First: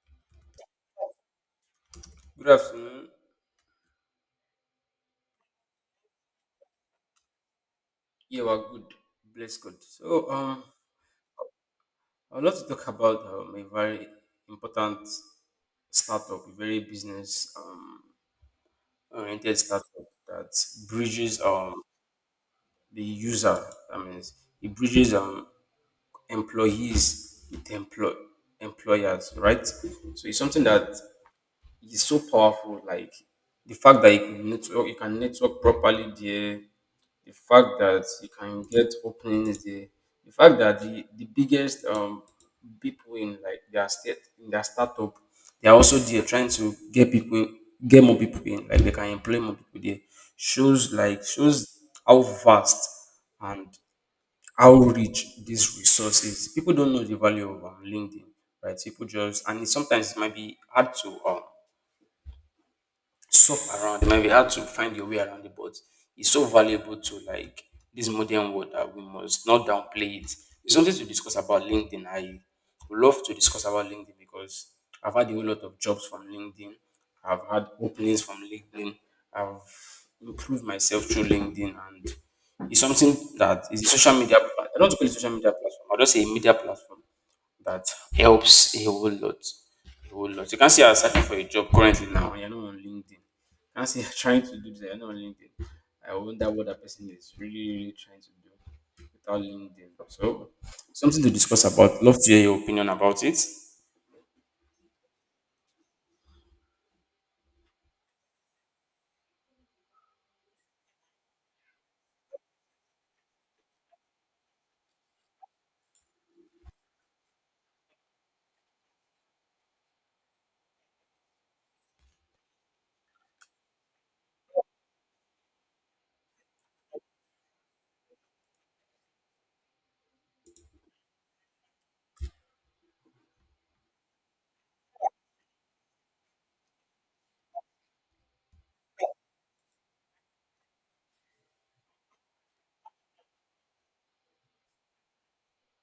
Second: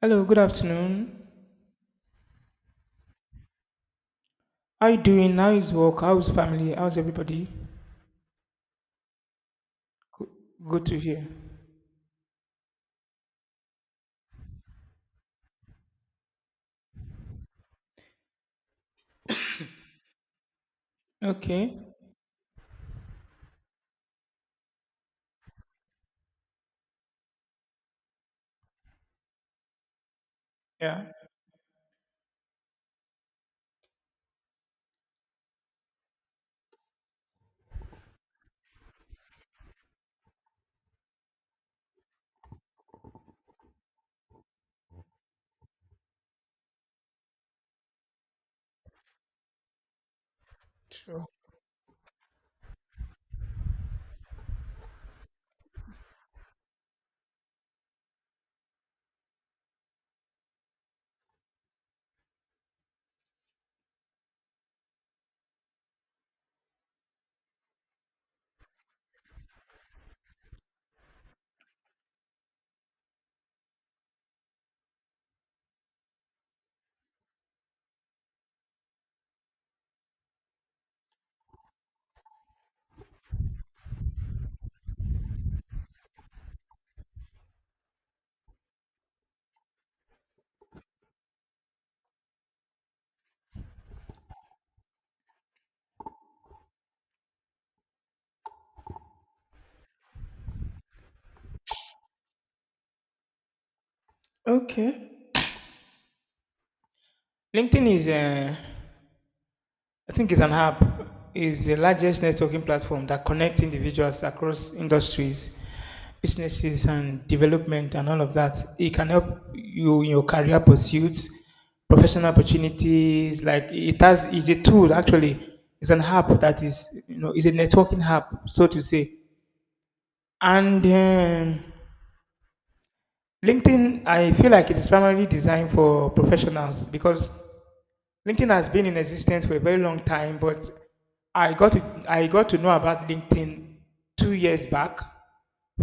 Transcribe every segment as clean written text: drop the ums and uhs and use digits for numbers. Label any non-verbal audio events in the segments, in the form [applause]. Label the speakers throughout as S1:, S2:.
S1: Hello, good afternoon.
S2: Good afternoon.
S1: How you doing? How is work? How's family? How's everybody?
S2: Yeah, we're good. Bless God.
S1: Go- Good to hear.
S2: I'd love to talk about a very important startup, a very business oriented startup that bridges
S1: Okay.
S2: the user. That means it bridges employees with employ- employers, right? So it's something that
S1: Yeah.
S2: is so powerful. Like the fact that you can network properly there, the fact that you can get openings there, the fact that the biggest people in like their state in their startup, they are also there trying to get people in, get more people in, like they can employ more people there.
S1: True.
S2: Shows how vast and how rich this resource is. People don't know the value of LinkedIn, right? People just and it, sometimes it might be hard to shop around. It might be hard to find your way around it, but it's so valuable to like this modern world that we must not downplay it. It's something to discuss about LinkedIn. I would love to discuss about LinkedIn because I've had a whole lot of jobs from LinkedIn. I've had openings from LinkedIn. I've improved myself through LinkedIn, and it's something that is a I don't call it social media platform, I'll just say a media platform that helps a whole lot. A whole lot. You can see I'm searching for a job currently now, and you're not on LinkedIn. You can see you're [laughs] trying to do this, and you're not on LinkedIn. I wonder what that person is really, really trying to do without LinkedIn. So, something to discuss about. Love to hear your opinion about it.
S1: Okay. LinkedIn is, I think, it's an app. Is the largest networking platform that connects individuals across industries, businesses, and development, and all of that. It can help you in your career pursuits, professional opportunities. Like it has, is a tool actually. It's an app that is a networking app, so to say. And LinkedIn, I feel like it is primarily designed for professionals because LinkedIn has been in existence for a very long time. But I got to, I got to know about LinkedIn 2 years back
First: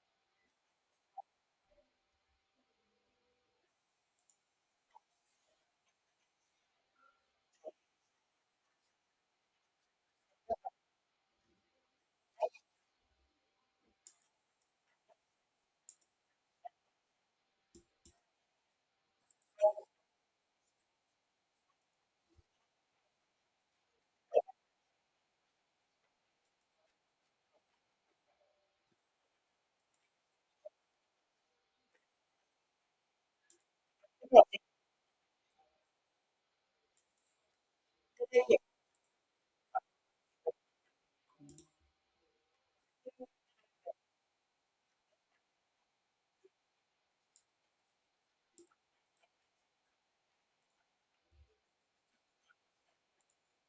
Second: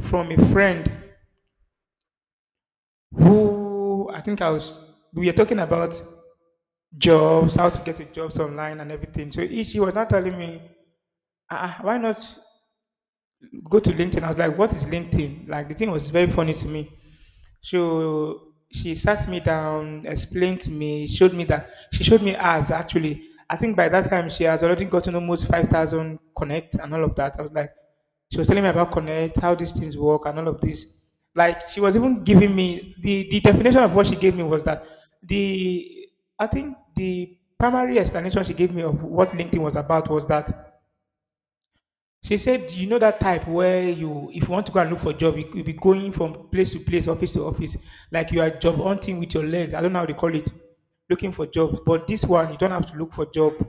S1: from a friend who I think I was we were talking about jobs, how to get to jobs online and everything. So she was not telling me, why not go to LinkedIn? I was like, what is LinkedIn? Like the thing was very funny to me. So she sat me down, explained to me, showed me that she showed me as actually. I think by that time she has already gotten almost 5,000 connect and all of that. I was like, she was telling me about connect, how these things work, and all of this. Like she was even giving me the definition of what she gave me was that the I think the primary explanation she gave me of what LinkedIn was about was that she said, "You know that type where you, if you want to go and look for a job, you could be going from place to place, office to office, like you are job hunting with your legs. I don't know how they call it, looking for jobs. But this one, you don't have to look for job.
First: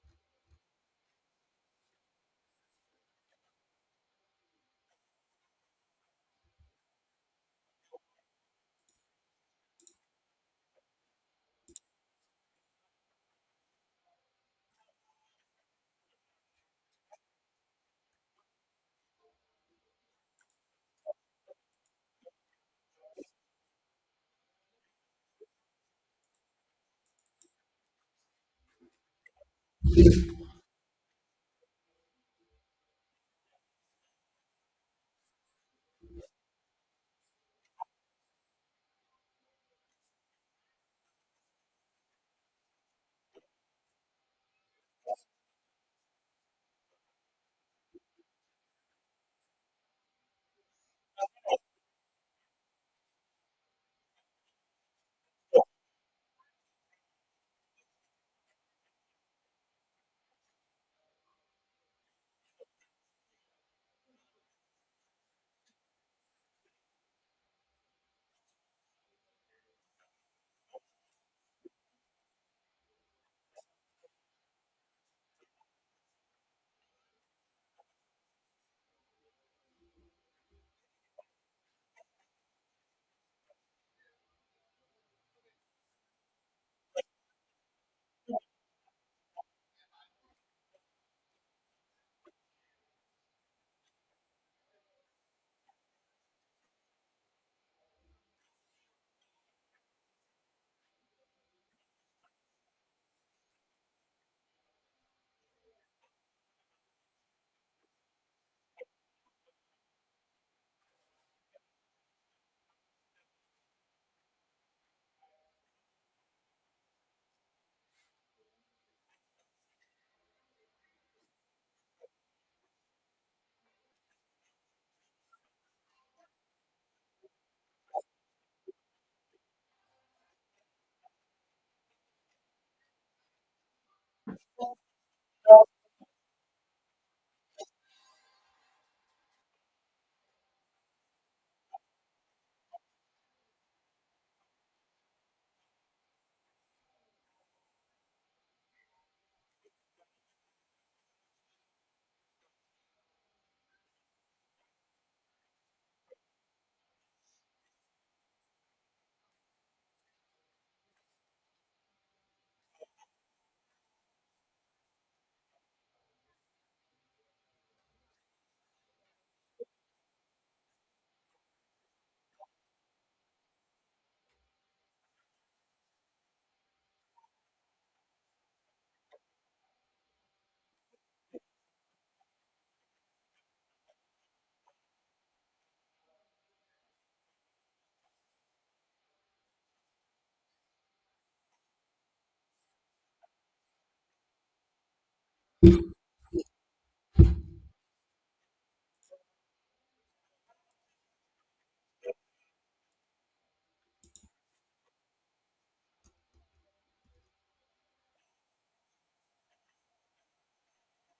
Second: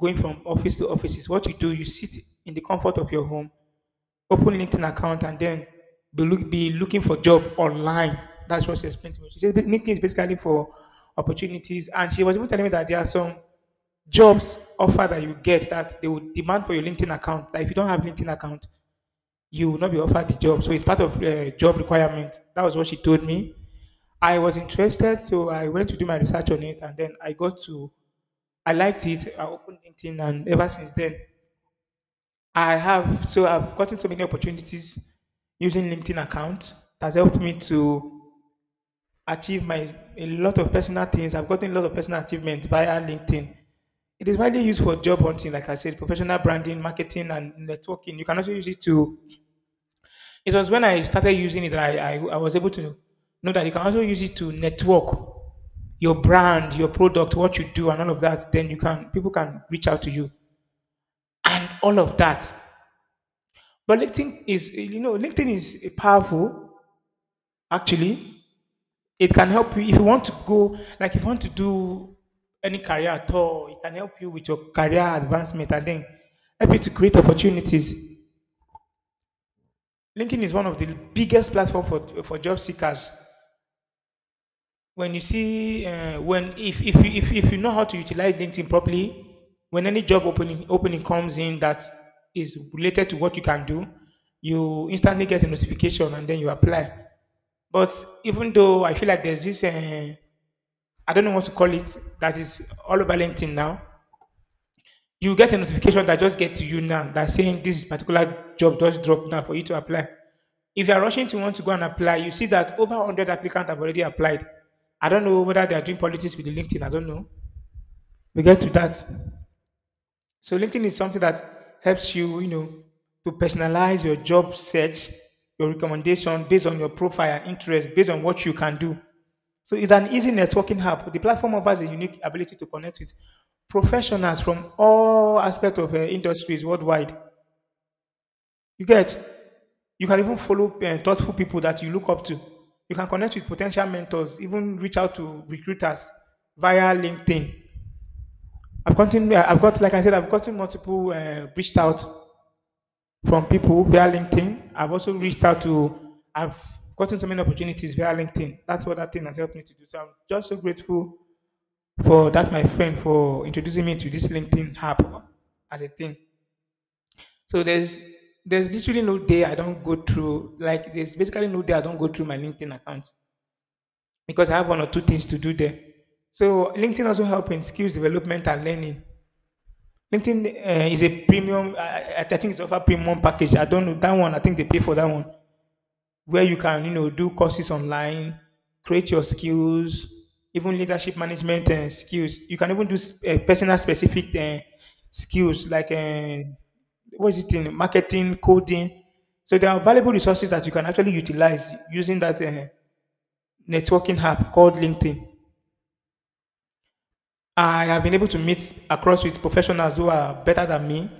S1: Going from office to office is what you do. You sit in the comfort of your home, open LinkedIn account, and then be looking for job online. That's what she explained to me. She said LinkedIn is basically for opportunities, and she was even telling me that there are some jobs offer that you get that they will demand for your LinkedIn account. Like if you don't have LinkedIn account, you will not be offered the job. So it's part of job requirement. That was what she told me. I was interested, so I went to do my research on it, and then I liked it. I opened LinkedIn, and ever since then, I have. So I've gotten so many opportunities using LinkedIn account. It has helped me to achieve my a lot of personal things. I've gotten a lot of personal achievement via LinkedIn. It is widely used for job hunting, like I said, professional branding, marketing, and networking. You can also use it to. It was when I started using it that I was able to know that you can also use it to network your brand, your product, what you do, and all of that. Then you can people can reach out to you, all of that. But LinkedIn is powerful actually. It can help you if you want to go like if you want to do any career at all. It can help you with your career advancement and then help you to create opportunities. LinkedIn is one of the biggest platform for job seekers when if you know how to utilize LinkedIn properly when any job opening comes in that is related to what you can do. You instantly get a notification and then you apply, but even though I feel like there's this I don't know what to call it that is all over LinkedIn now. You get a notification that just gets to you now that saying this particular job just dropped now for you to apply. If you are rushing to want to go and apply, you see that over 100 applicants have already applied. I don't know whether they are doing politics with the LinkedIn. I don't know. We get to that. So LinkedIn is something that helps you, you know, to personalize your job search, your recommendation based on your profile and interest, based on what you can do. So it's an easy networking app. The platform offers a unique ability to connect with professionals from all aspects of industries worldwide. You get, you can even follow thoughtful people that you look up to. You can connect with potential mentors, even reach out to recruiters via LinkedIn. I've gotten, I've got, like I said, I've gotten multiple reached out from people via LinkedIn. I've also reached out to, I've gotten so many opportunities via LinkedIn. That's what that thing has helped me to do. So I'm just so grateful for that, my friend, for introducing me to this LinkedIn app as a thing. So there's literally no day I don't go through, like there's basically no day I don't go through my LinkedIn account because I have one or two things to do there. So LinkedIn also helps in skills development and learning. LinkedIn is a premium. I think it's offer premium package. I don't know that one. I think they pay for that one, where you can you know do courses online, create your skills, even leadership management and skills. You can even do personal specific skills like what is it in marketing, coding. So there are valuable resources that you can actually utilize using that networking app called LinkedIn. I have been able to meet across with professionals who are better than me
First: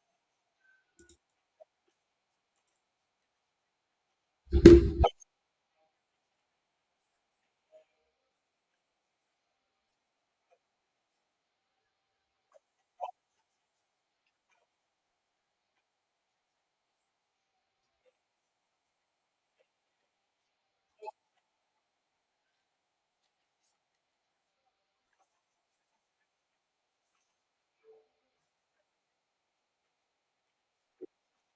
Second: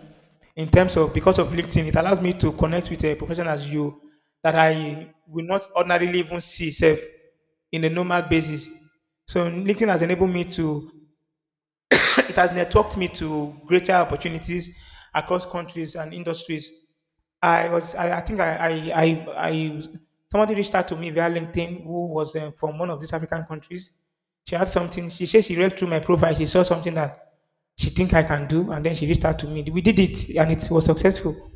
S1: in terms of because of LinkedIn, it allows me to connect with a professional as you that I will not ordinarily even see self in a normal basis. So LinkedIn has enabled me to. It has networked me to greater opportunities across countries and industries. I, somebody reached out to me via LinkedIn who was from one of these African countries. She had something, she said she read through my profile, she saw something that she think I can do, and then she reached out to me. We did it, and it was successful.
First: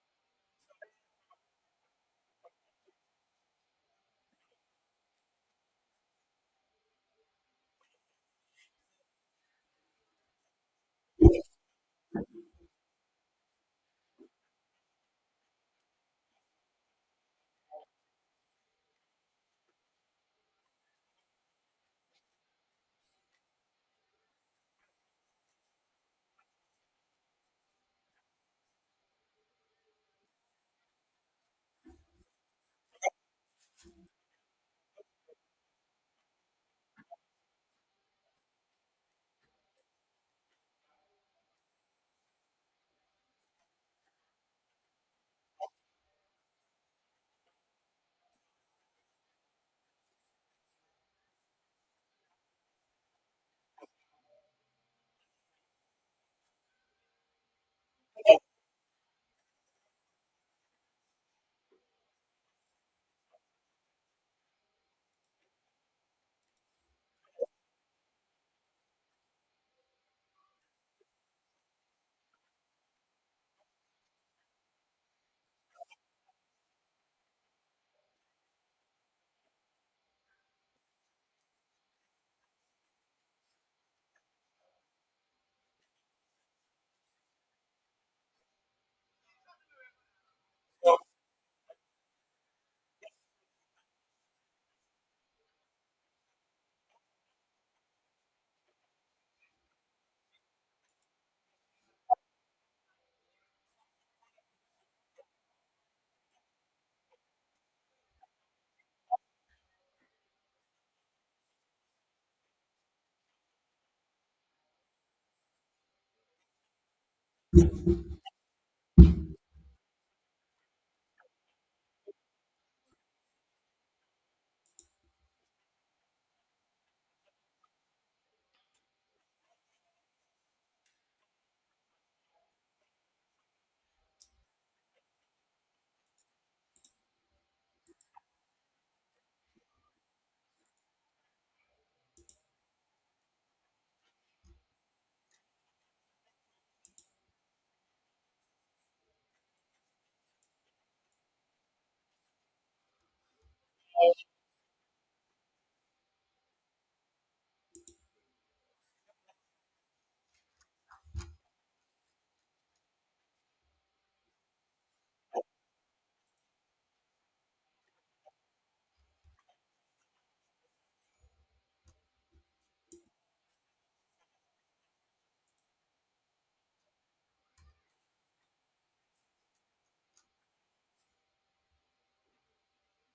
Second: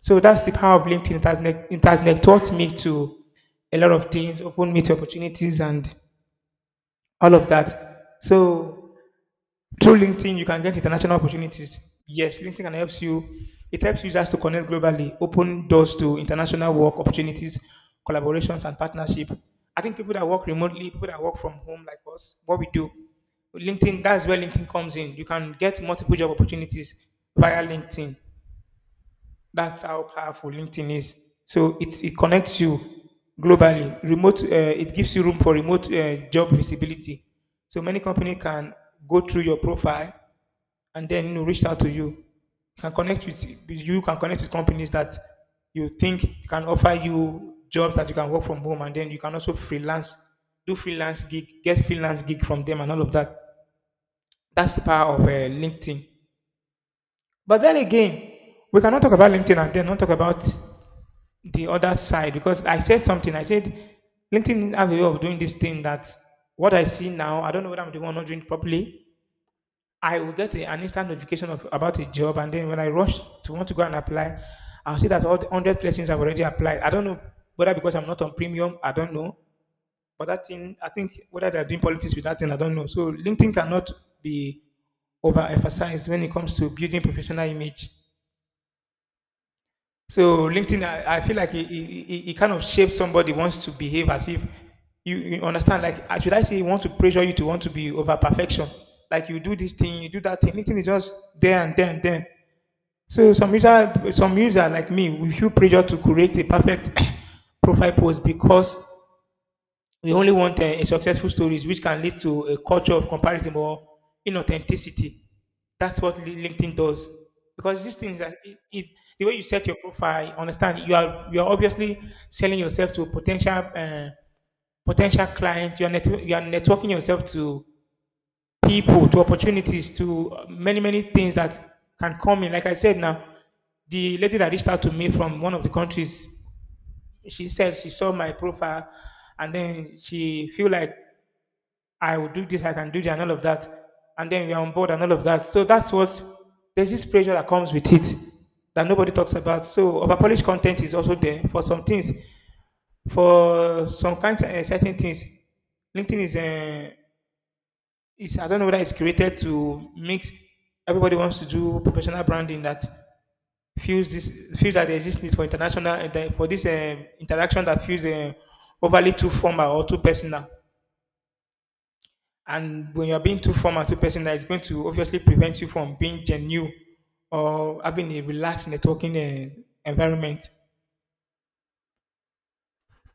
S1: So that's the power of LinkedIn. It has taught me to a lot of things, opened me to opportunities, and all of that. So through LinkedIn, you can get international opportunities. Yes, LinkedIn can helps you. It helps users to connect globally, open doors to international work opportunities, collaborations, and partnership. I think people that work remotely, people that work from home like us, what we do, LinkedIn, that's where LinkedIn comes in. You can get multiple job opportunities via LinkedIn. That's how powerful LinkedIn is. So it connects you globally. It gives you room for remote job visibility. So many company can go through your profile and then you know reached out to you. You can connect with you can connect with companies that you think can offer you jobs that you can work from home, and then you can also freelance, do freelance gig, get freelance gig from them, and all of that. That's the power of LinkedIn. But then again, we cannot talk about LinkedIn and then not talk about the other side because I said something. I said LinkedIn have a way of doing this thing that what I see now, I don't know whether I'm the one not doing it properly. I will get an instant notification of about a job, and then when I rush to want to go and apply, I'll see that all the hundred places I've already applied. I don't know whether because I'm not on premium, I don't know, but that thing, I think whether they're doing politics with that thing, I don't know. So LinkedIn cannot be overemphasized when it comes to building professional image. So LinkedIn, I feel like it kind of shapes somebody wants to behave as if you, you understand. Like, should I say, you want to pressure you to want to be over perfection? Like, you do this thing, you do that thing. LinkedIn is just there and there and there. So some user like me, we feel pressure to create a perfect [coughs] profile post because we only want a successful stories which can lead to a culture of comparison or inauthenticity. That's what LinkedIn does. Because these things that the way you set your profile, understand you are obviously selling yourself to potential clients. You are networking yourself to people, to opportunities, to many many things that can come in. Like I said now, the lady that reached out to me from one of the countries, she said she saw my profile and then she feel like I will do this, I can do that, and all of that. And then we are on board and all of that. So that's what there's this pressure that comes with it that nobody talks about. So overpolished content is also there for some things, for some kinds of certain things. LinkedIn is I don't know whether it's created to mix everybody wants to do professional branding that feels this feels that there exists need for international for this interaction that feels overly too formal or too personal. And when you're being too formal, too personal, it's going to obviously prevent you from being genuine or having a relaxed networking environment.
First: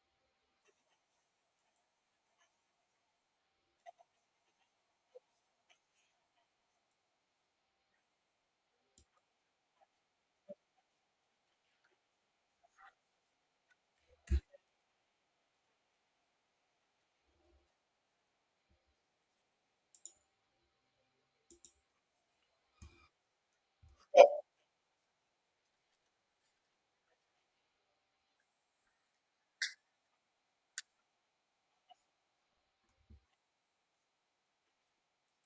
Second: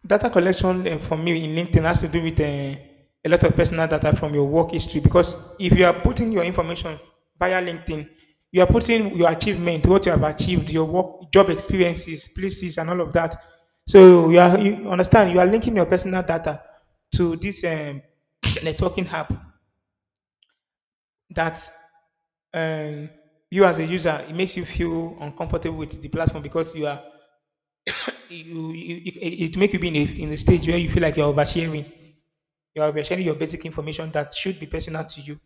S1: Data collection for me in LinkedIn has to do with a lot of personal data from your work history because if you are putting your information via LinkedIn, you are putting your achievement, what you have achieved, your work, job experiences, places, and all of that. So you are you understand you are linking your personal data to this [clears throat] networking app that um, you as a user, it makes you feel uncomfortable with the platform because you are you it make you be in a stage where you feel like you're oversharing. You're oversharing your basic information that should be personal to you.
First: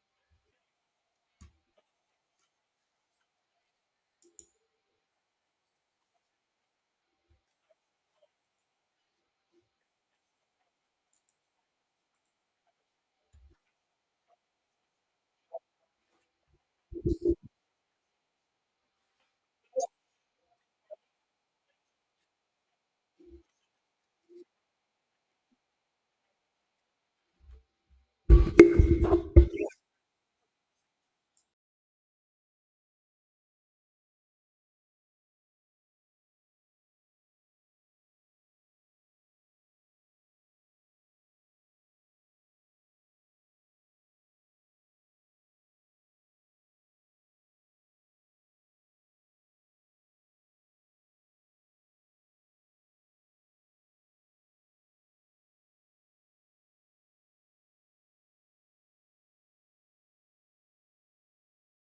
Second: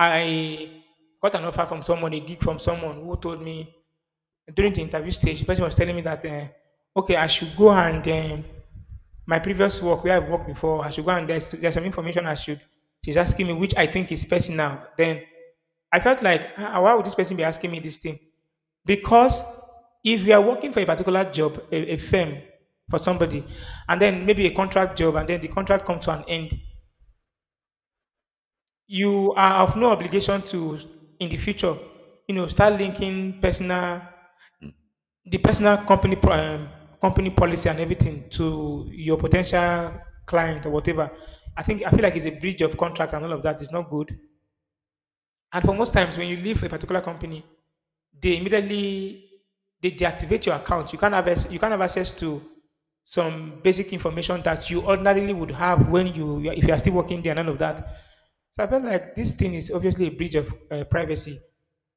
S1: I got an offer from someone, a gig from someone who told me during the interview stage, the person was telling me that, okay, I should go and my previous work where I've worked before, I should go and there's some information I should. She's asking me, which I think is personal. Then I felt like, "Ah, why would this person be asking me this thing? Because if you are working for a particular job, a firm for somebody, and then maybe a contract job, and then the contract comes to an end, you are of no obligation to, in the future, you know, start linking personal the personal company company policy and everything to your potential client or whatever. I think I feel like it's a breach of contract and all of that. It's not good. And for most times, when you leave a particular company, they immediately they deactivate your account. You can't have you can't have access to some basic information that you ordinarily would have when if you are still working there and all of that. So I felt like this thing is obviously a breach of privacy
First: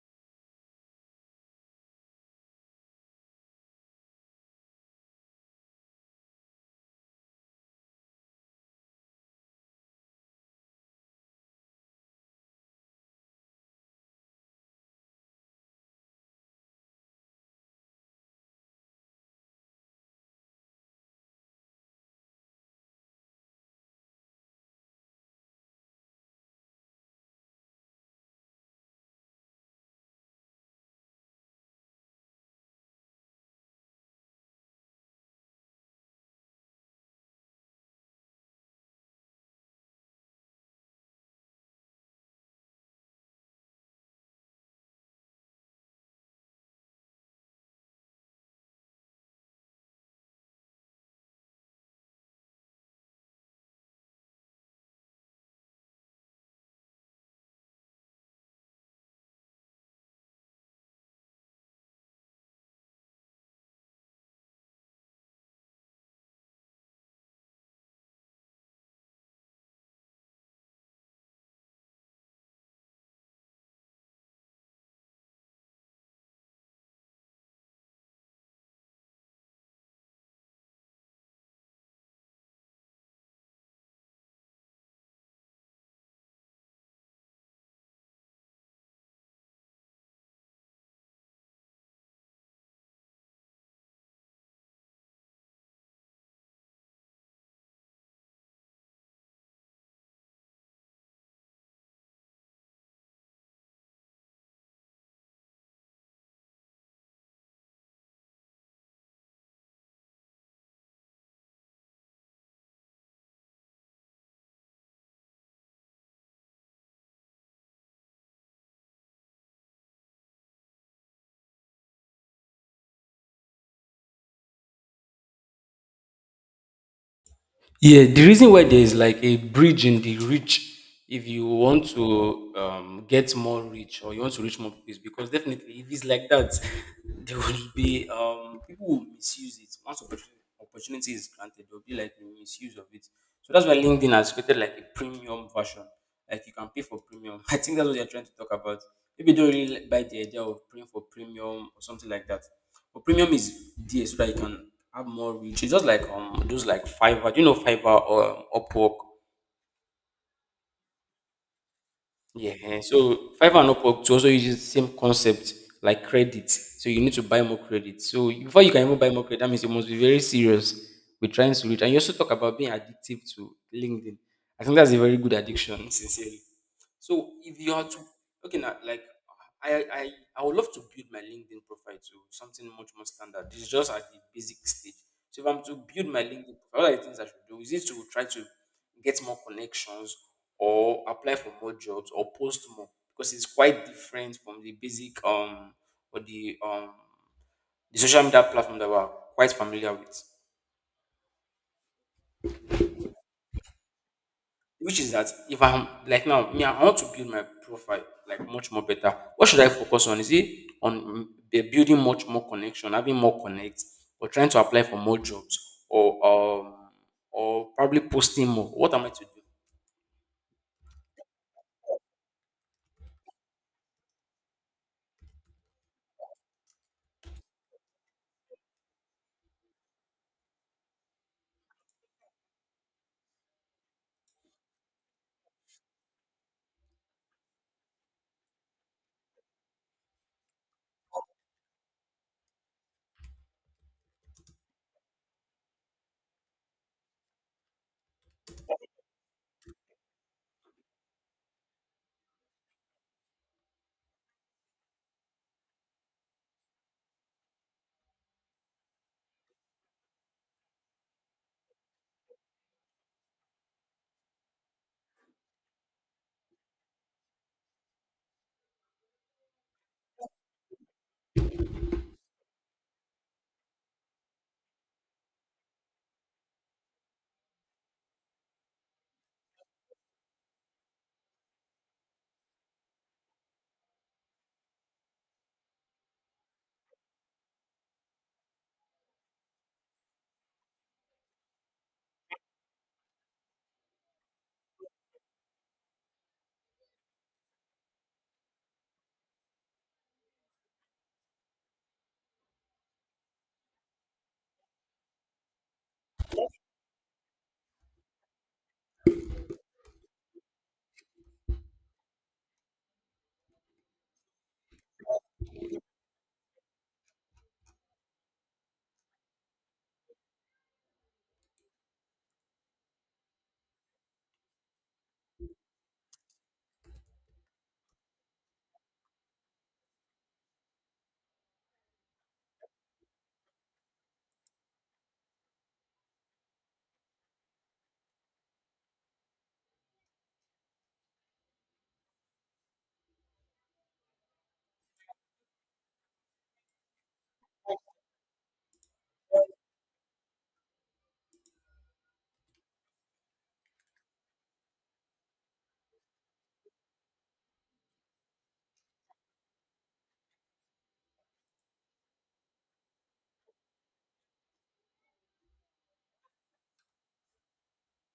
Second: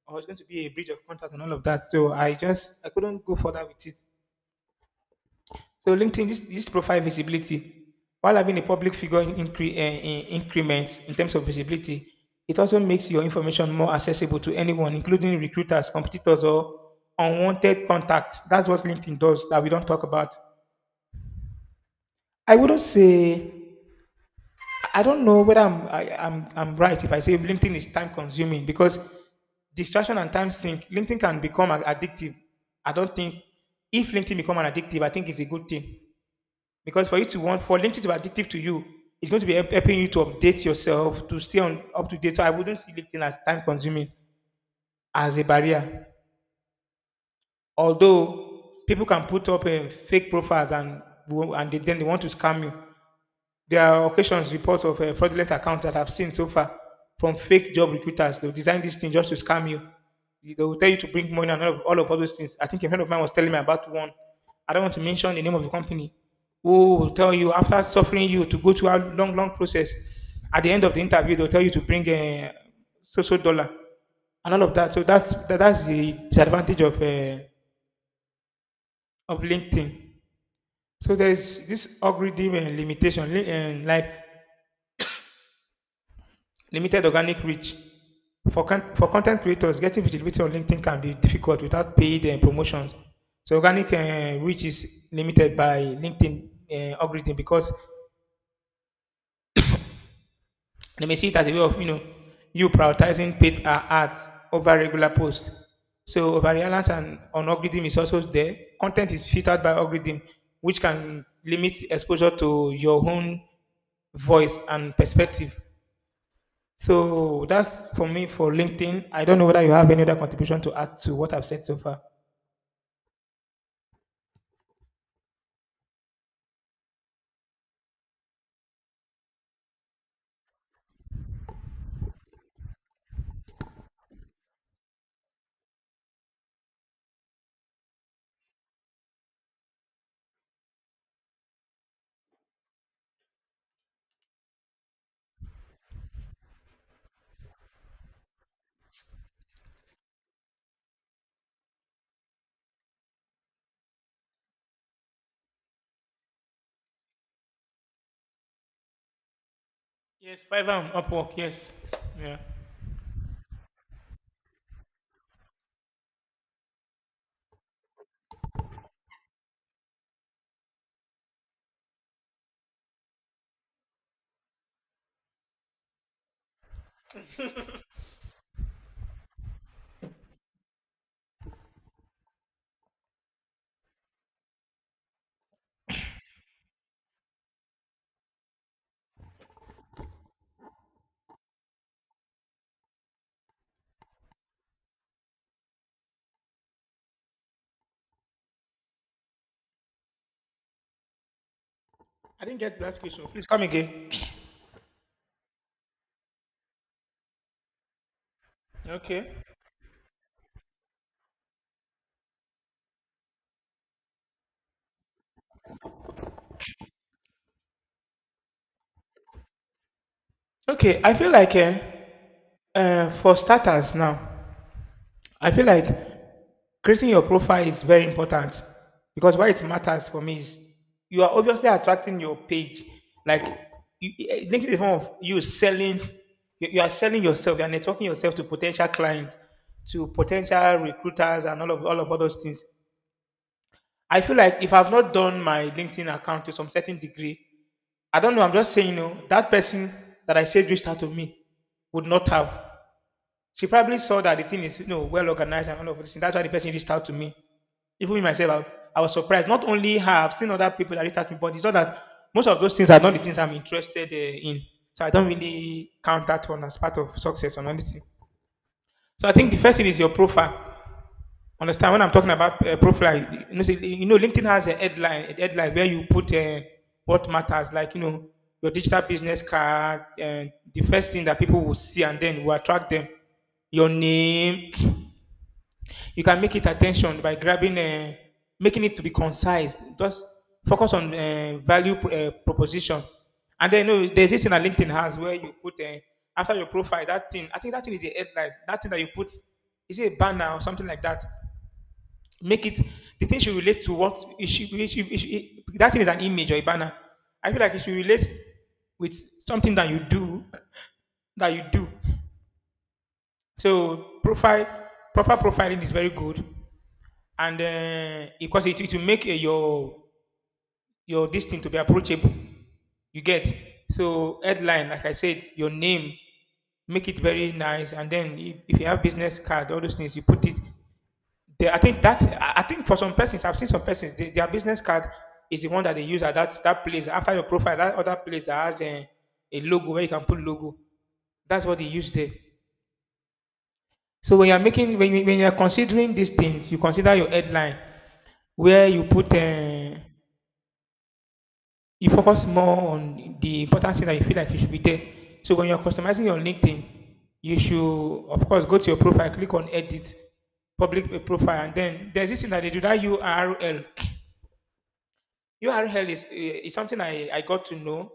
S1: or it's going to be a breach of contract and all of that. So I couldn't go further with it. So LinkedIn, this profile visibility, while having a public figure in increments in terms of visibility, it also makes your information more accessible to anyone, including recruiters, competitors, or unwanted contact. That's what LinkedIn does that we don't talk about. I wouldn't say I don't know whether I'm right if I say LinkedIn is time consuming because distraction and time sink. LinkedIn can become addictive. I don't think if LinkedIn become an addictive, I think it's a good thing. Because for you to want for LinkedIn to be addictive to you, it's going to be helping you to update yourself to stay on up to date. So I wouldn't see LinkedIn as time consuming as a barrier. Although people can put up fake profiles and then they want to scam you. There are occasions reports of fraudulent accounts that I've seen so far from fake job recruiters. They'll design this thing just to scam you. They will tell you to bring money and all those things. I think a friend of mine was telling me about one. I don't want to mention the name of the company. Who will tell you after suffering you to go through a long, long process? At the end of the interview, they'll tell you to bring a social dollar and all of that. So that's the disadvantage of LinkedIn. So there's this algorithm and limitation, li- and like limited organic reach. For content creators, getting visibility on LinkedIn can be difficult without paid promotions. So organic reach is limited by LinkedIn algorithm because they may see it as a way of you know you prioritizing paid ads over regular posts. So over and on algorithm is also there. Content is filtered by algorithm, which can limit exposure to your own voice and perspective. So that's for me for LinkedIn. I don't know whether you have any other contribution to add to what I've said so far.
S2: Yeah, the reason why there is like a bridge in the reach, if you want to get more reach or you want to reach more people, is because definitely if it's like that, [laughs] there will be people will misuse it. Opportunity is granted, there will be like a misuse of it. So that's why LinkedIn has created like a premium version. Like you can pay for premium. [laughs] I think that's what they're trying to talk about. Maybe they don't really like- buy the idea of paying for premium or something like that. But premium is there so that you can have more reach. It's just like those like Fiverr. Do you know Fiverr or Upwork?
S1: Yes, Fiverr and Upwork. Yes. Yeah.
S2: Yeah, eh. So Fiverr and Upwork to also uses the same concept like credit. So you need to buy more credit. So before you can even buy more credit, that means you must be very serious with trying to reach. And you also talk about being addictive to LinkedIn. I think that's a very good addiction, sincerely. So if you are to okay now, like I I I would love to build my LinkedIn profile to something much more standard. This is just at the basic stage. So if I'm to build my LinkedIn profile, what are the things I should do? Is it to try to get more connections or apply for more jobs or post more? Because it's quite different from the basic or the social media platform that we're quite familiar with,
S1: I didn't get the last question. Please come again.
S2: which is that if I'm like now, me, I want to build my profile like much more better.
S1: Okay.
S2: What should I focus on? Is it on mm, the building much more connection, having more connects, or trying to apply for more jobs, or um, or probably posting more? What am I to do?
S1: Okay. I feel like for starters now, I feel like creating your profile is very important because why it matters for me is you are obviously attracting your page. Like LinkedIn is a form of you selling. You are selling yourself. You are networking yourself to potential clients, to potential recruiters, and all those things. I feel like if I've not done my LinkedIn account to some certain degree, I don't know. I'm just saying, you know, that person that I said reached out to me would not have. She probably saw that the thing is, you know, well organized and all of this. That's why the person reached out to me. Even me myself, I was surprised. Not only have seen other people that reached out to me, but it's not that most of those things are not the things I'm interested in. So I don't really count that one as part of success or anything. So I think the first thing is your profile. Understand when I'm talking about profile? You know, you know, LinkedIn has a headline where you put what matters, like you know, your digital business card, and the first thing that people will see, and then will attract them your name, you can make it attention by grabbing, making it to be concise. Just focus on value proposition. And then you know, there's this thing that LinkedIn has where you put after your profile that thing. I think that thing is a headline. That thing that you put is it a banner or something like that. Make it the thing should relate to what it should- it- that thing is an image or a banner. I feel like it should relate with something that you do that you do. So profile proper profiling is very good. And because it will make your this thing to be approachable you get. So headline like I said your name, make it very nice, and then if you have business card all those things you put it there. I think that I think for some persons I've seen some persons they, their business card is the one that they use at that place after your profile that other place that has a logo where you can put logo, that's what they use there. So when you're making when you're considering these things you consider your headline where you put you focus more on the important thing that you feel like you should be there. So when you're customizing your LinkedIn, you should of course go to your profile, click on edit, public profile, and then there's this thing that they do that URL. URL is something I got to know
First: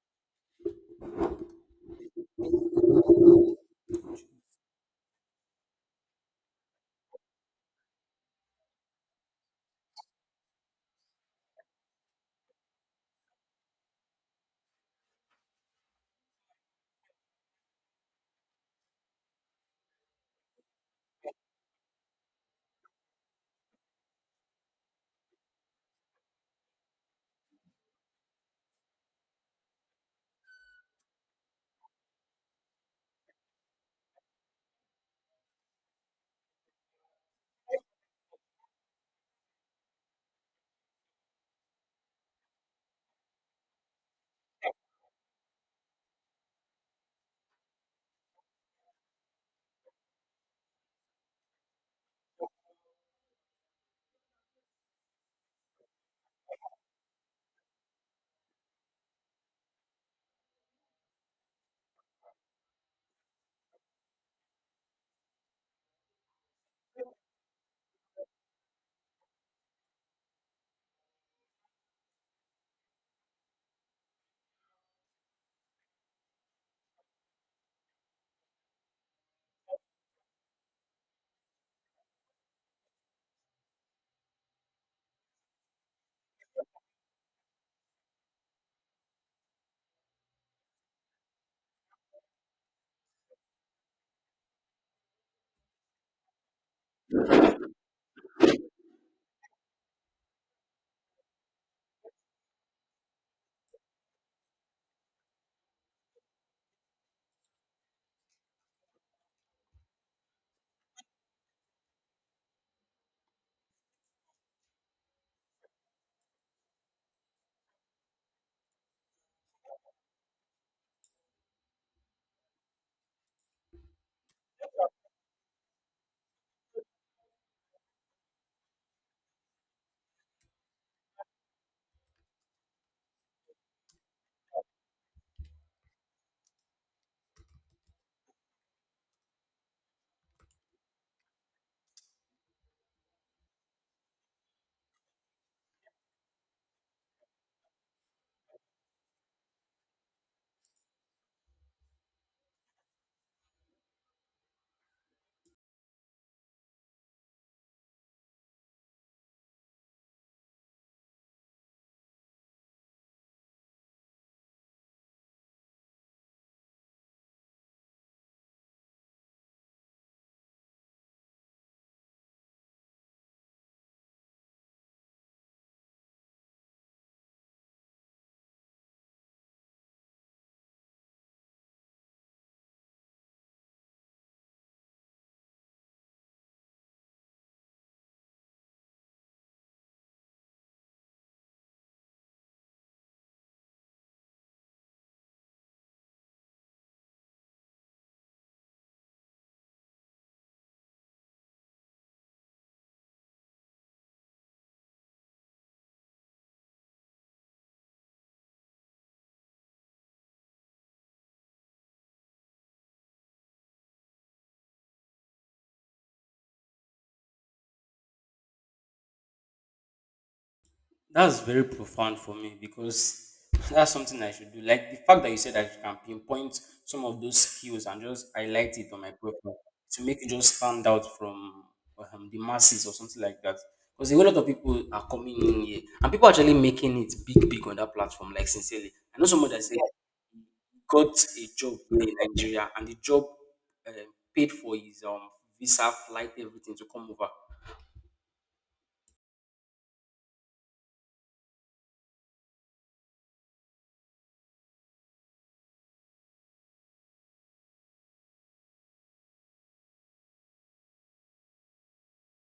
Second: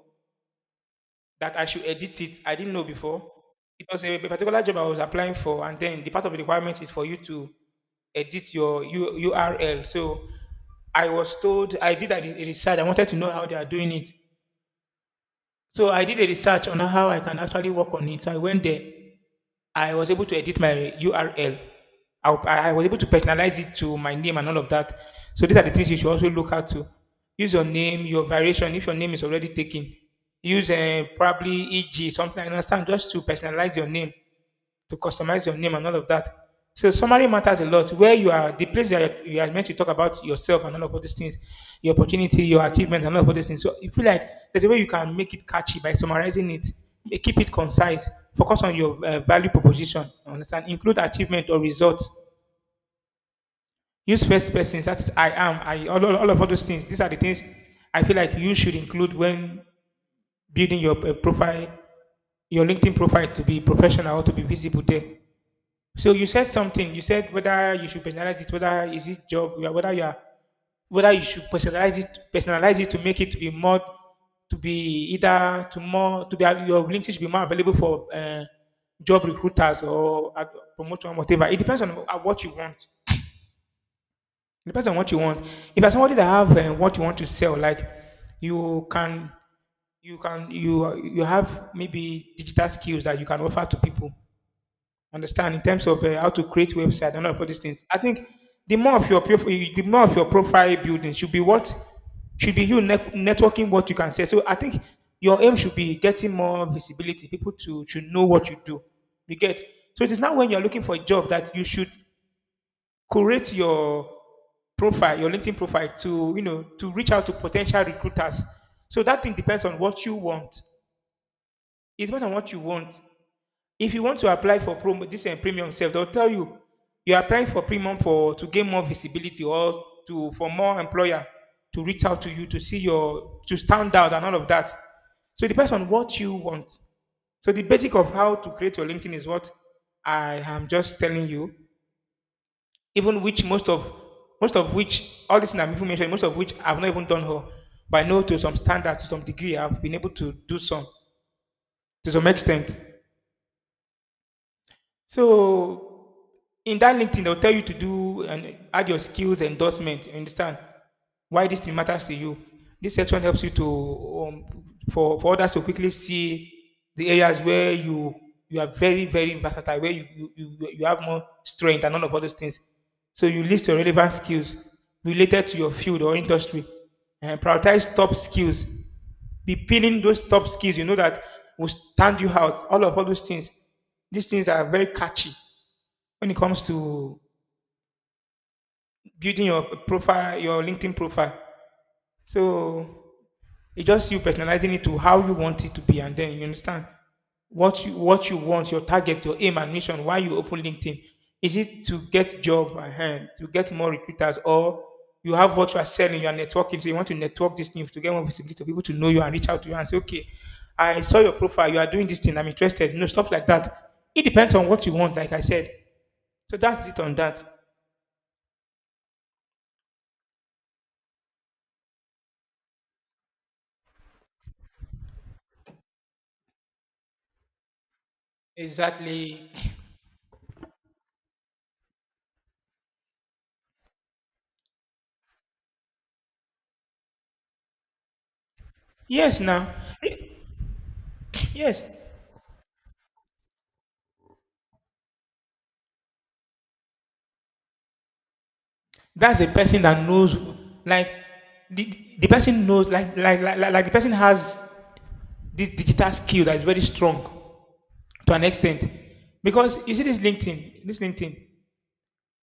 S1: that I should edit it. I didn't know before. It was a particular job I was applying for, and then the part of the requirement is for you to edit your URL. So I was told I did a research. I wanted to know how they are doing it. So I did a research on how I can actually work on it. So I went there. I was able to edit my URL. I was able to personalize it to my name and all of that. So these are the things you should also look at to. Use your name, your variation. If your name is already taken, use probably EG something. I understand just to personalize your name to customize your name and all of that. So summary matters a lot. Where you are, the place you are meant to talk about yourself and all these things, your opportunity, your achievement, and all these things. So you feel like there's a way you can make it catchy by summarizing it, keep it concise, focus on your value proposition. Understand? Include achievement or results. Use first persons. That is, I am. I all of all those things. These are the things I feel like you should include when building your profile, your LinkedIn profile to be professional or to be visible there. So you said something. You said whether you should personalize it, whether is it job, you are- whether you are, whether you should personalize it to make it to be more, to be either to more, to be your LinkedIn should be more available for job recruiters or promotion, whatever. It depends on what you want. It depends on what you want. If you're somebody that have what you want to sell, like you can, you can, you have maybe digital skills that you can offer to people understand in terms of how to create website and all of these things. I think the more of your profile building should be what should be you networking what you can say. So I think your aim should be getting more visibility, people to know what you do. You get so it is now when you are looking for a job that you should curate your profile, your LinkedIn profile to to reach out to potential recruiters. So that thing depends on what you want. It depends on what you want. If you want to apply for promo, this and premium self, they'll tell you you're applying for premium for to gain more visibility or to for more employer to reach out to you to see your to stand out and all of that. So it depends on what you want. So the basic of how to create your LinkedIn is what I am just telling you. Even which most of which all this I'm even mentioning, most of which I've not even done her. But I know to some standards to some degree, I've been able to do some to some extent. So in that LinkedIn, they'll tell you to do and add your skills endorsement. You understand why this thing matters to you. This section helps you to for others to quickly see the areas where you are very versatile, where you have more strength and none of all those things. So you list your relevant skills related to your field or industry, and prioritize top skills. Be pinning those top skills. You know that will stand you out. All of all those things. These things are very catchy when it comes to building your profile, your LinkedIn profile. So it's just you personalizing it to how you want it to be, and then you understand what you want, your target, your aim and mission. Why you open LinkedIn? Is it to get job ahead, to get more recruiters, or you have what you are selling, you are networking, so you want to network these things to get more visibility, to people to know you and reach out to you and say, okay, I saw your profile, you are doing this thing, I'm interested. You know, stuff like that. It depends on what you want, like I said. So that's it on that.
S2: That's very profound for me because [laughs] that's something I should do. Like the fact that you said that you can pinpoint some of those skills and just highlight it on my
S1: Exactly.
S2: profile to make it just stand out from the masses or something like that. Because a whole lot of people are coming in here and people are actually making it big, big on that platform. Like sincerely, I know
S1: Yes,
S2: someone that
S1: now.
S2: said
S1: Eh,
S2: he got a job
S1: Yes.
S2: here in Nigeria, and the job uh, paid for his visa, flight, everything to come over.
S1: That's a person that knows like the person knows like the person has this digital skill that is very strong to an extent. Because you see this LinkedIn,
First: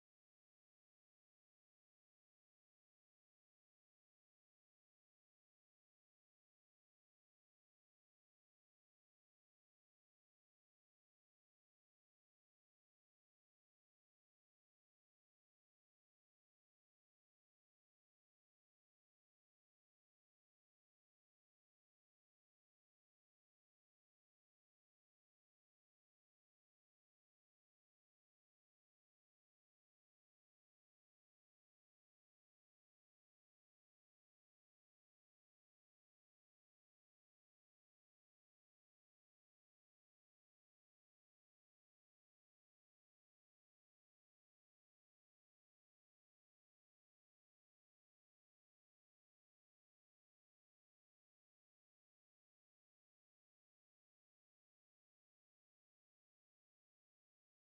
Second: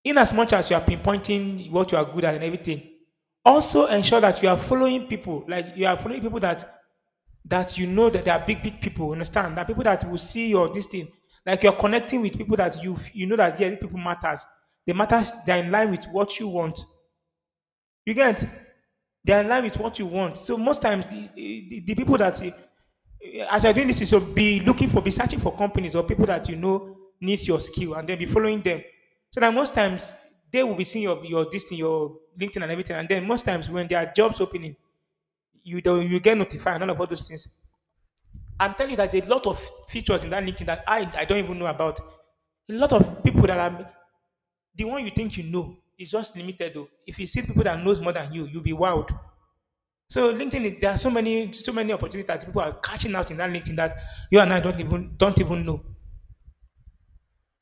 S1: in as much as you are pinpointing what you are good at and everything, also ensure that you are following people, like you are following people that you know that they are big, big people. Understand that people that will see your this thing, like you're connecting with people that you know that yeah, these people matters. They matters. They're in line with what you want. You get? They're in line with what you want. So most times the people that as you're doing this, is so be looking for, be searching for companies or people that you know need your skill, and then be following them. So that most times they will be seeing your this thing, your LinkedIn and everything, and then most times when there are jobs opening, you don't you get notified and all of all those things. I'm telling you that there's a lot of features in that LinkedIn that I don't even know about. A lot of people that are the one you think you know is just limited though. If you see people that knows more than you, you'll be wowed. So LinkedIn, is- there are so many opportunities that people are catching out in that LinkedIn that you and I don't even know.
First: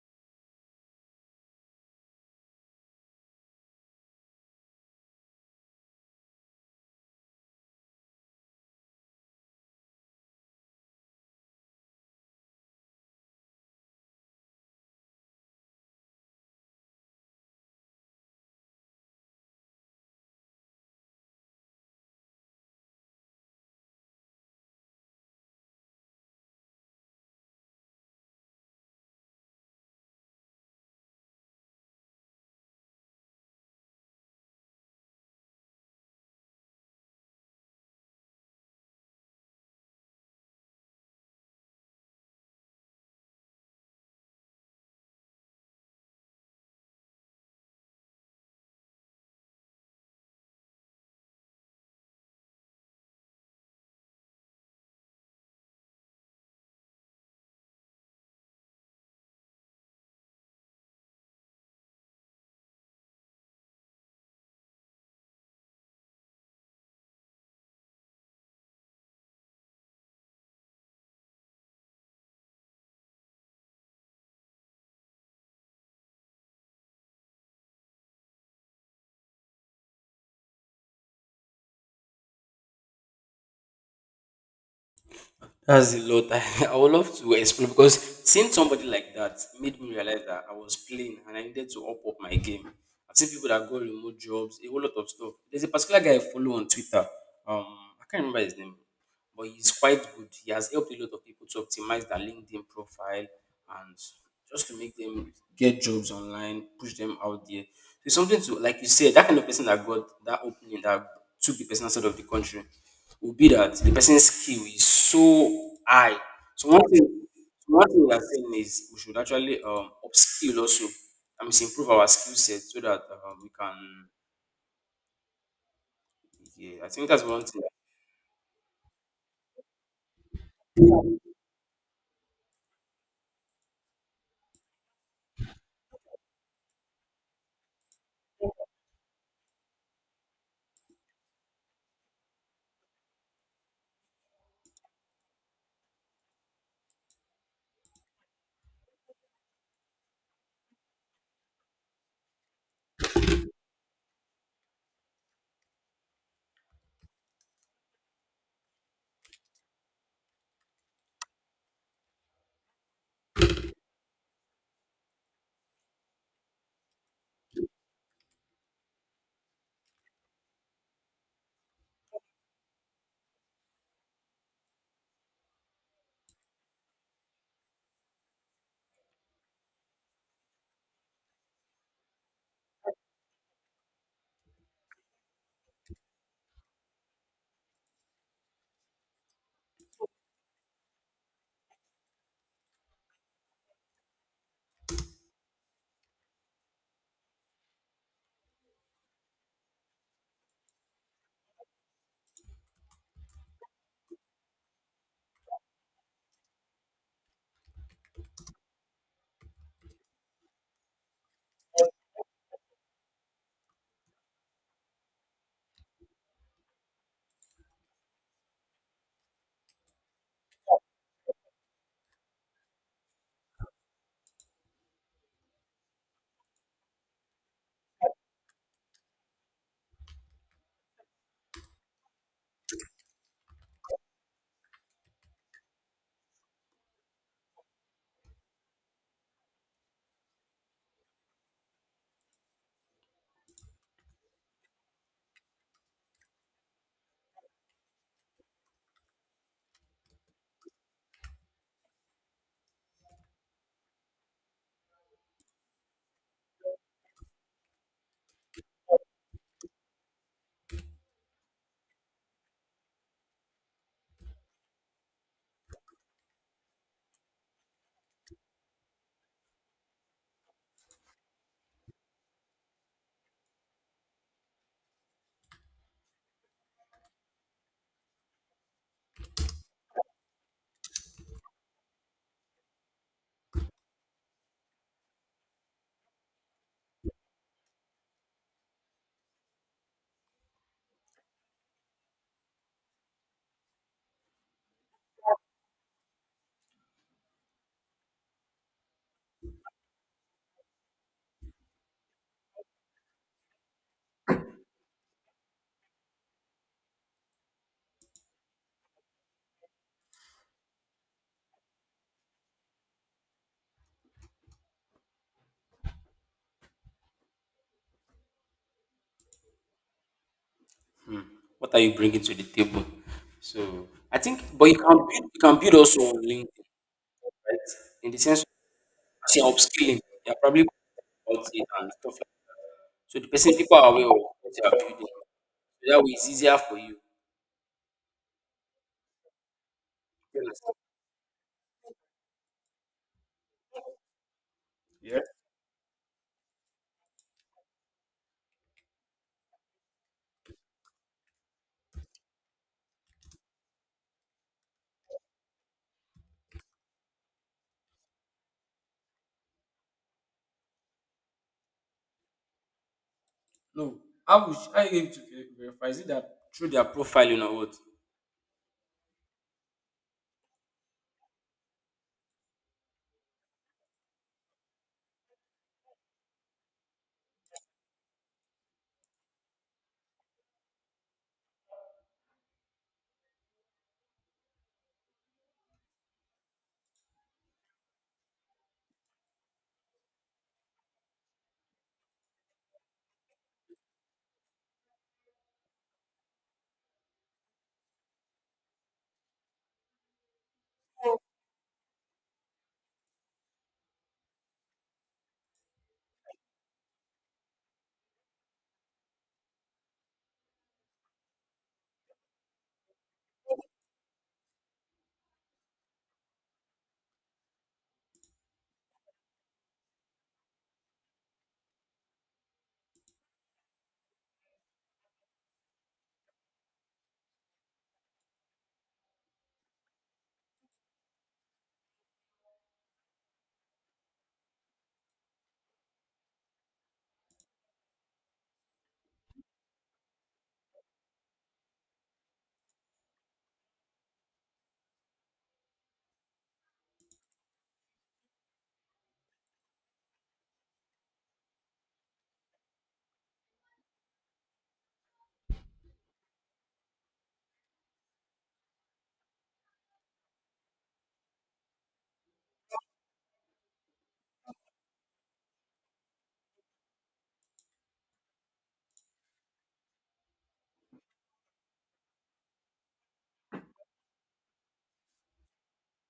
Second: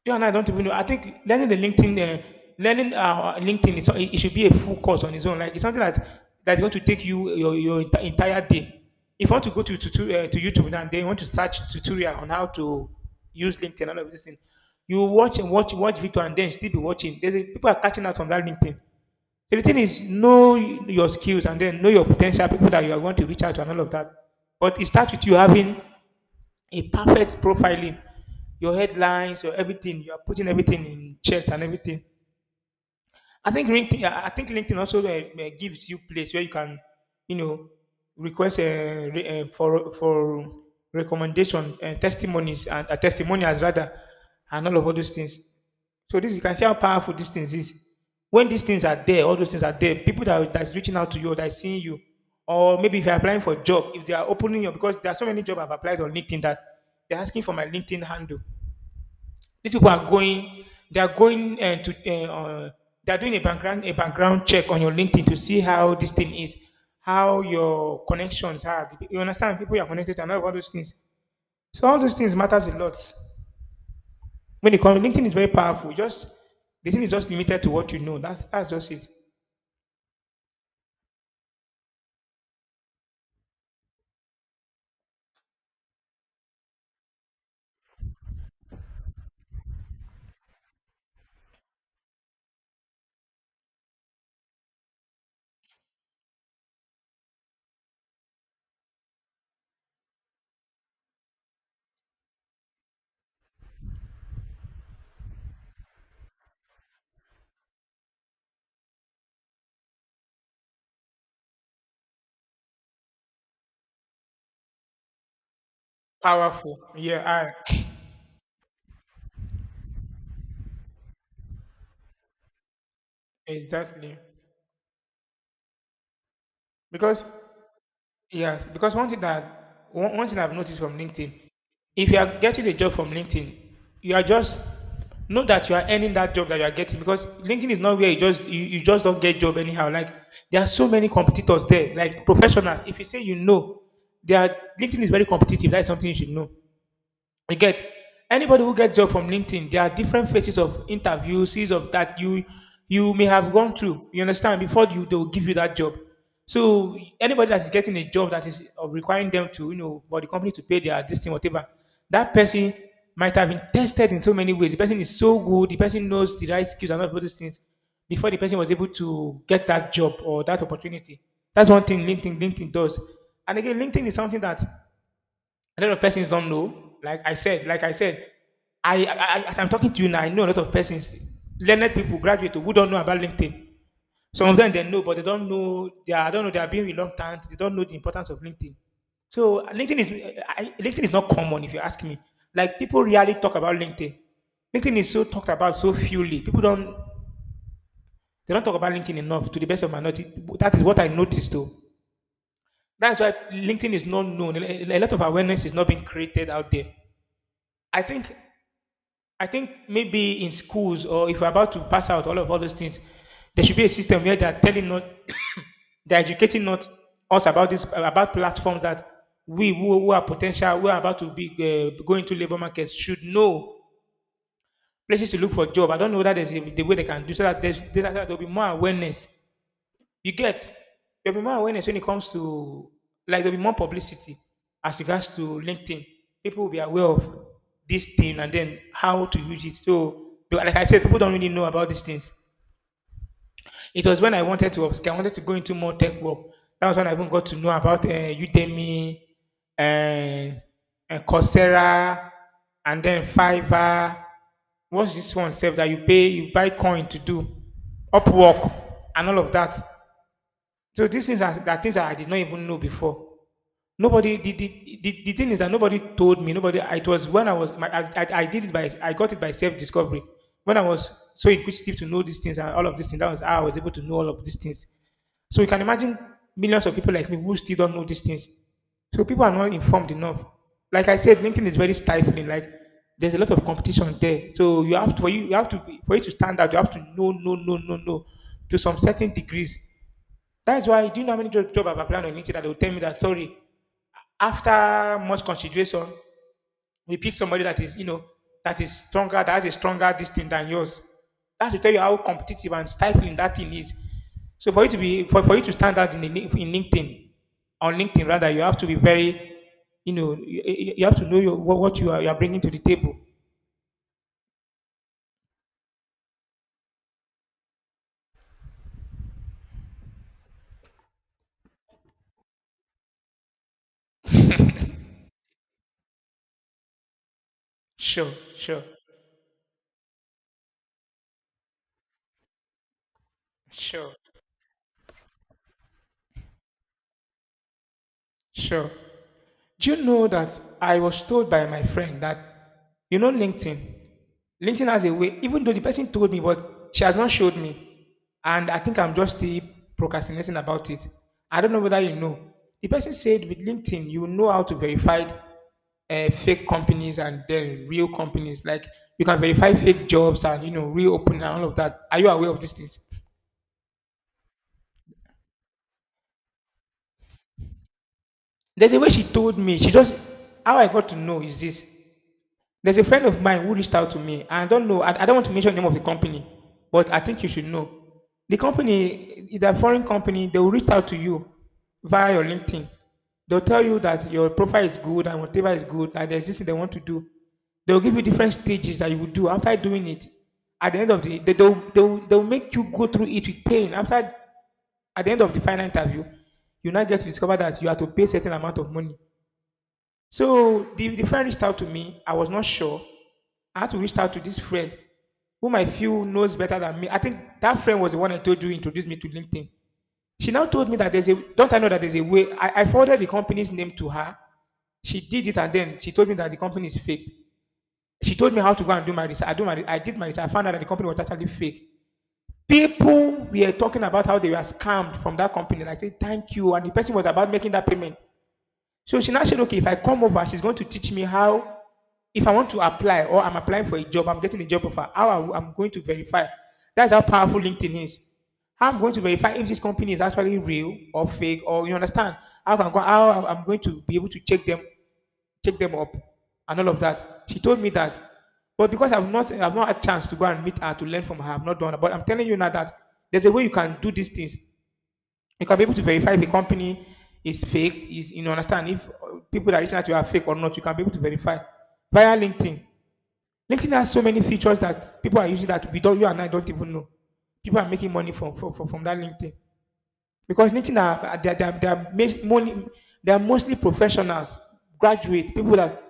S1: Yeah, and I don't even know. I think learning the LinkedIn, learning LinkedIn, is, it should be a full course on its own. Like it's something that that's going to take you your entire day. If you want to go to YouTube and then you want to search tutorial on how to use LinkedIn and all of this thing, you watch and watch video and then still be watching. There's a, people are catching out from that LinkedIn. The thing is, know your skills and then know your potential people that you are going to reach out to and all of that. But it starts with you having a perfect profiling. Your headlines, your everything, you are putting everything in chat and everything. I think LinkedIn. I think LinkedIn also gives you place where you can, you know, request for recommendation and testimonies and testimonials rather, and all of all those things. So this you can see how powerful these things is. When these things are there, all those things are there. People that are- that's reaching out to you, or that's seeing you, or maybe if you're applying for a job, if they are opening you because there are so many jobs I've applied on LinkedIn that they're asking for my LinkedIn handle. These people are going, they are going they are doing a background check on your LinkedIn to see how this thing is, how your connections are. You understand? People you are connected to and all of all those things. So all those things matters a lot. When it comes, LinkedIn is very powerful. Just the thing is just limited to what you know. That's just it.
S2: That's a lot. [laughs] I would love to explain because seeing somebody like that made me realize that I was playing and I needed to up my game. I've seen people that got remote jobs, a whole lot of stuff. There's a particular guy I follow on Twitter. Um, I can't remember his name, but he's quite good. He has helped a lot of people to optimize their LinkedIn profile and just to make them get jobs online, push them out there. So it's something to, like you said, that kind of person that got that opening that took the person outside of the country would be that the person's skill is so high. So
S1: Powerful.
S2: one
S1: Yeah,
S2: thing,
S1: I
S2: so one thing we are saying is we should actually upskill also. I mean, improve our skill set so that we can.
S1: exactly.
S2: Yeah, I think that's
S1: Because
S2: one thing.
S1: yes, because one thing that one thing I've noticed from LinkedIn, if you are getting a job from LinkedIn, you are just know that you are earning that job that you are getting because LinkedIn is not where you just you just don't get job anyhow. Like there are so many competitors there, like professionals. If you say you know, they are LinkedIn is very competitive. That's something you should know. You get anybody who gets job from LinkedIn, there are different phases of interviews, series of that you may have gone through. You understand before you they will give you that job. So anybody that is getting a job that is requiring them to you know for the company to pay their this thing whatever, that person might have been tested in so many ways. The person is so good. The person knows the right skills and all those things before the person was able to get that job or that opportunity. That's one thing LinkedIn does. And again, LinkedIn is something that a lot of persons don't know. Like I said, I, I as I'm talking to you now, I know a lot of persons, learned people, graduate who don't know about LinkedIn. Some of them they know, but they don't know. They are, I don't know. They are being reluctant. They don't know the importance of LinkedIn. So LinkedIn is LinkedIn is not common if you ask me. Like people rarely talk about LinkedIn. LinkedIn is so talked about so fewly. People don't they don't talk about LinkedIn enough. To the best of my knowledge, that is what I noticed though. That's why LinkedIn is not known. A lot of awareness is not being created out there. I think I think maybe in schools or if we're about to pass out all those things, there should be a system where they're telling not [coughs] they're educating not us about this about platforms that we who are potential who are about to be going to labor markets should know places to look for job. I don't know that the way they can do so that there'll be more awareness you get there'll be more awareness when it comes to like there'll be more publicity as regards to LinkedIn. People will be aware of this thing and then how to use it. So but like I said, people don't really know about these things. It was when I wanted to upskill, I wanted to go into more tech work. That was when I even got to know about Udemy and, and Coursera and then Fiverr. What's this one, self that you pay, you buy coin to do, Upwork and all of that. So these things are things that I did not even know before. Nobody the thing is that nobody told me. Nobody. It was when I was my, I did it by I got it by self discovery. When I was so inquisitive to know these things and all of these things, that was how I was able to know all of these things. So you can imagine millions of people like me who still don't know these things. So people are not informed enough. Like I said, LinkedIn is very stifling. Like there's a lot of competition there. So you have to for you have to be, for you to stand out, you have to know to some certain degrees. That's why, do you know how many job I've applied on LinkedIn that they will tell me that, sorry, after much consideration, we pick somebody that is, you know, that is stronger, that has a stronger distance than yours. That should tell you how competitive and stifling that thing is. So for you to be, for you to stand out in LinkedIn, on LinkedIn rather, you have to be very, you know, you have to know what you are bringing to the table.
S2: Hmm. What are you bringing to the table? So I think, but you can build also on LinkedIn, right? In the
S1: Sure,
S2: sense of
S1: sure,
S2: actually upskilling, they're probably about it and stuff like. So the person people are aware of
S1: sure,
S2: what they are building. So that way, it's easier for you.
S1: sure. Do you know
S2: You
S1: that
S2: understand?
S1: I was told by my friend that, you know, LinkedIn has a way, even though the person told me, but she has not showed me. And I think I'm just still procrastinating about it. I don't know whether you know. The person said with LinkedIn, you know how to verify fake companies and then real companies. Like you can verify fake jobs and, you know, reopen and all of that. Are you aware of these things?
S2: No, how would you, how you able to ver- verify? Is it that through their profiling or what?
S1: There's a way she told me. She just, how I got to know is this. There's a friend of mine who reached out to me. I don't know. I don't want to mention the name of the company, but I think you should know. The company is a foreign company. They will reach out to you via your LinkedIn. They'll tell you that your profile is good and whatever is good, and there's this thing they want to do. They'll give you different stages that you will do. After doing it, at the end of the day, they'll make you go through it with pain. After, at the end of the final interview, you now get to discover that you have to pay a certain amount of money so the friend reached out to me. I was not sure. I had to reach out to this friend whom I feel knows better than me. I think that friend was the one I told you introduced me to LinkedIn. She now told me that there's a don't I know that there's a way. I forwarded the company's name to her. She did it and then she told me that the company is fake. She told me how to go and do my research. I did my research. I found out that the company was actually fake. People were talking about how they were scammed from that company. And I said, thank you. And the person was about making that payment. So she now said, okay, if I come over, she's going to teach me how if I want to apply or I'm applying for a job, I'm getting a job offer, how I am going to verify. That's how powerful LinkedIn is. How I'm going to verify if this company is actually real or fake, or you understand how I'm going to be able to check them up, and all of that. She told me that, but because I've not had a chance to go and meet her to learn from her, I've not done. It. But I'm telling you now that there's a way you can do these things. You can be able to verify if a company is fake, is you know, understand if people that reach out to you are fake or not. You can be able to verify via LinkedIn. LinkedIn has so many features that people are using that we don't, you and I don't even know. People are making money from that LinkedIn because LinkedIn are they are, they are, they are, mas- money, they are mostly professionals, graduates, people that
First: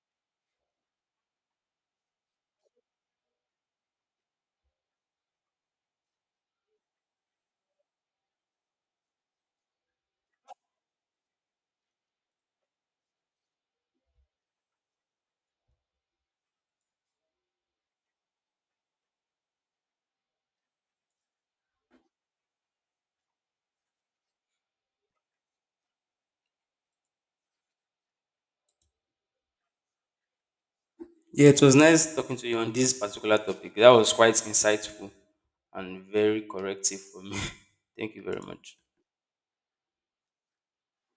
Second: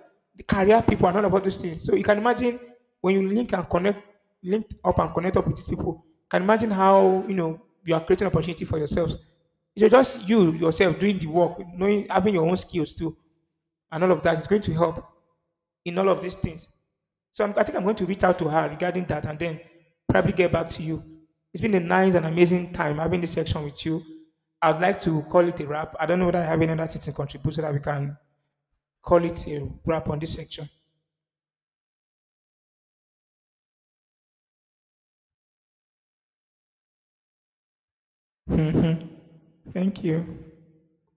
S1: career people and all about those things. So you can imagine when you link and connect, link up and connect up with these people. You Can imagine how you know you are creating opportunity for yourselves. So just you yourself doing the work, knowing having your own skills too, and all of that is going to help in all of these things. So I think I'm going to reach out to her regarding that and then probably get back to you. It's been a nice and amazing time having this section with you. I'd like to call it a wrap. I don't know whether I have any other things to contribute so that we can call it a wrap on this section. [laughs]
S2: Yeah, it was nice talking to you on this particular topic. That was quite insightful and very corrective for me. [laughs] Thank you very much.
S1: Mhm. Thank you.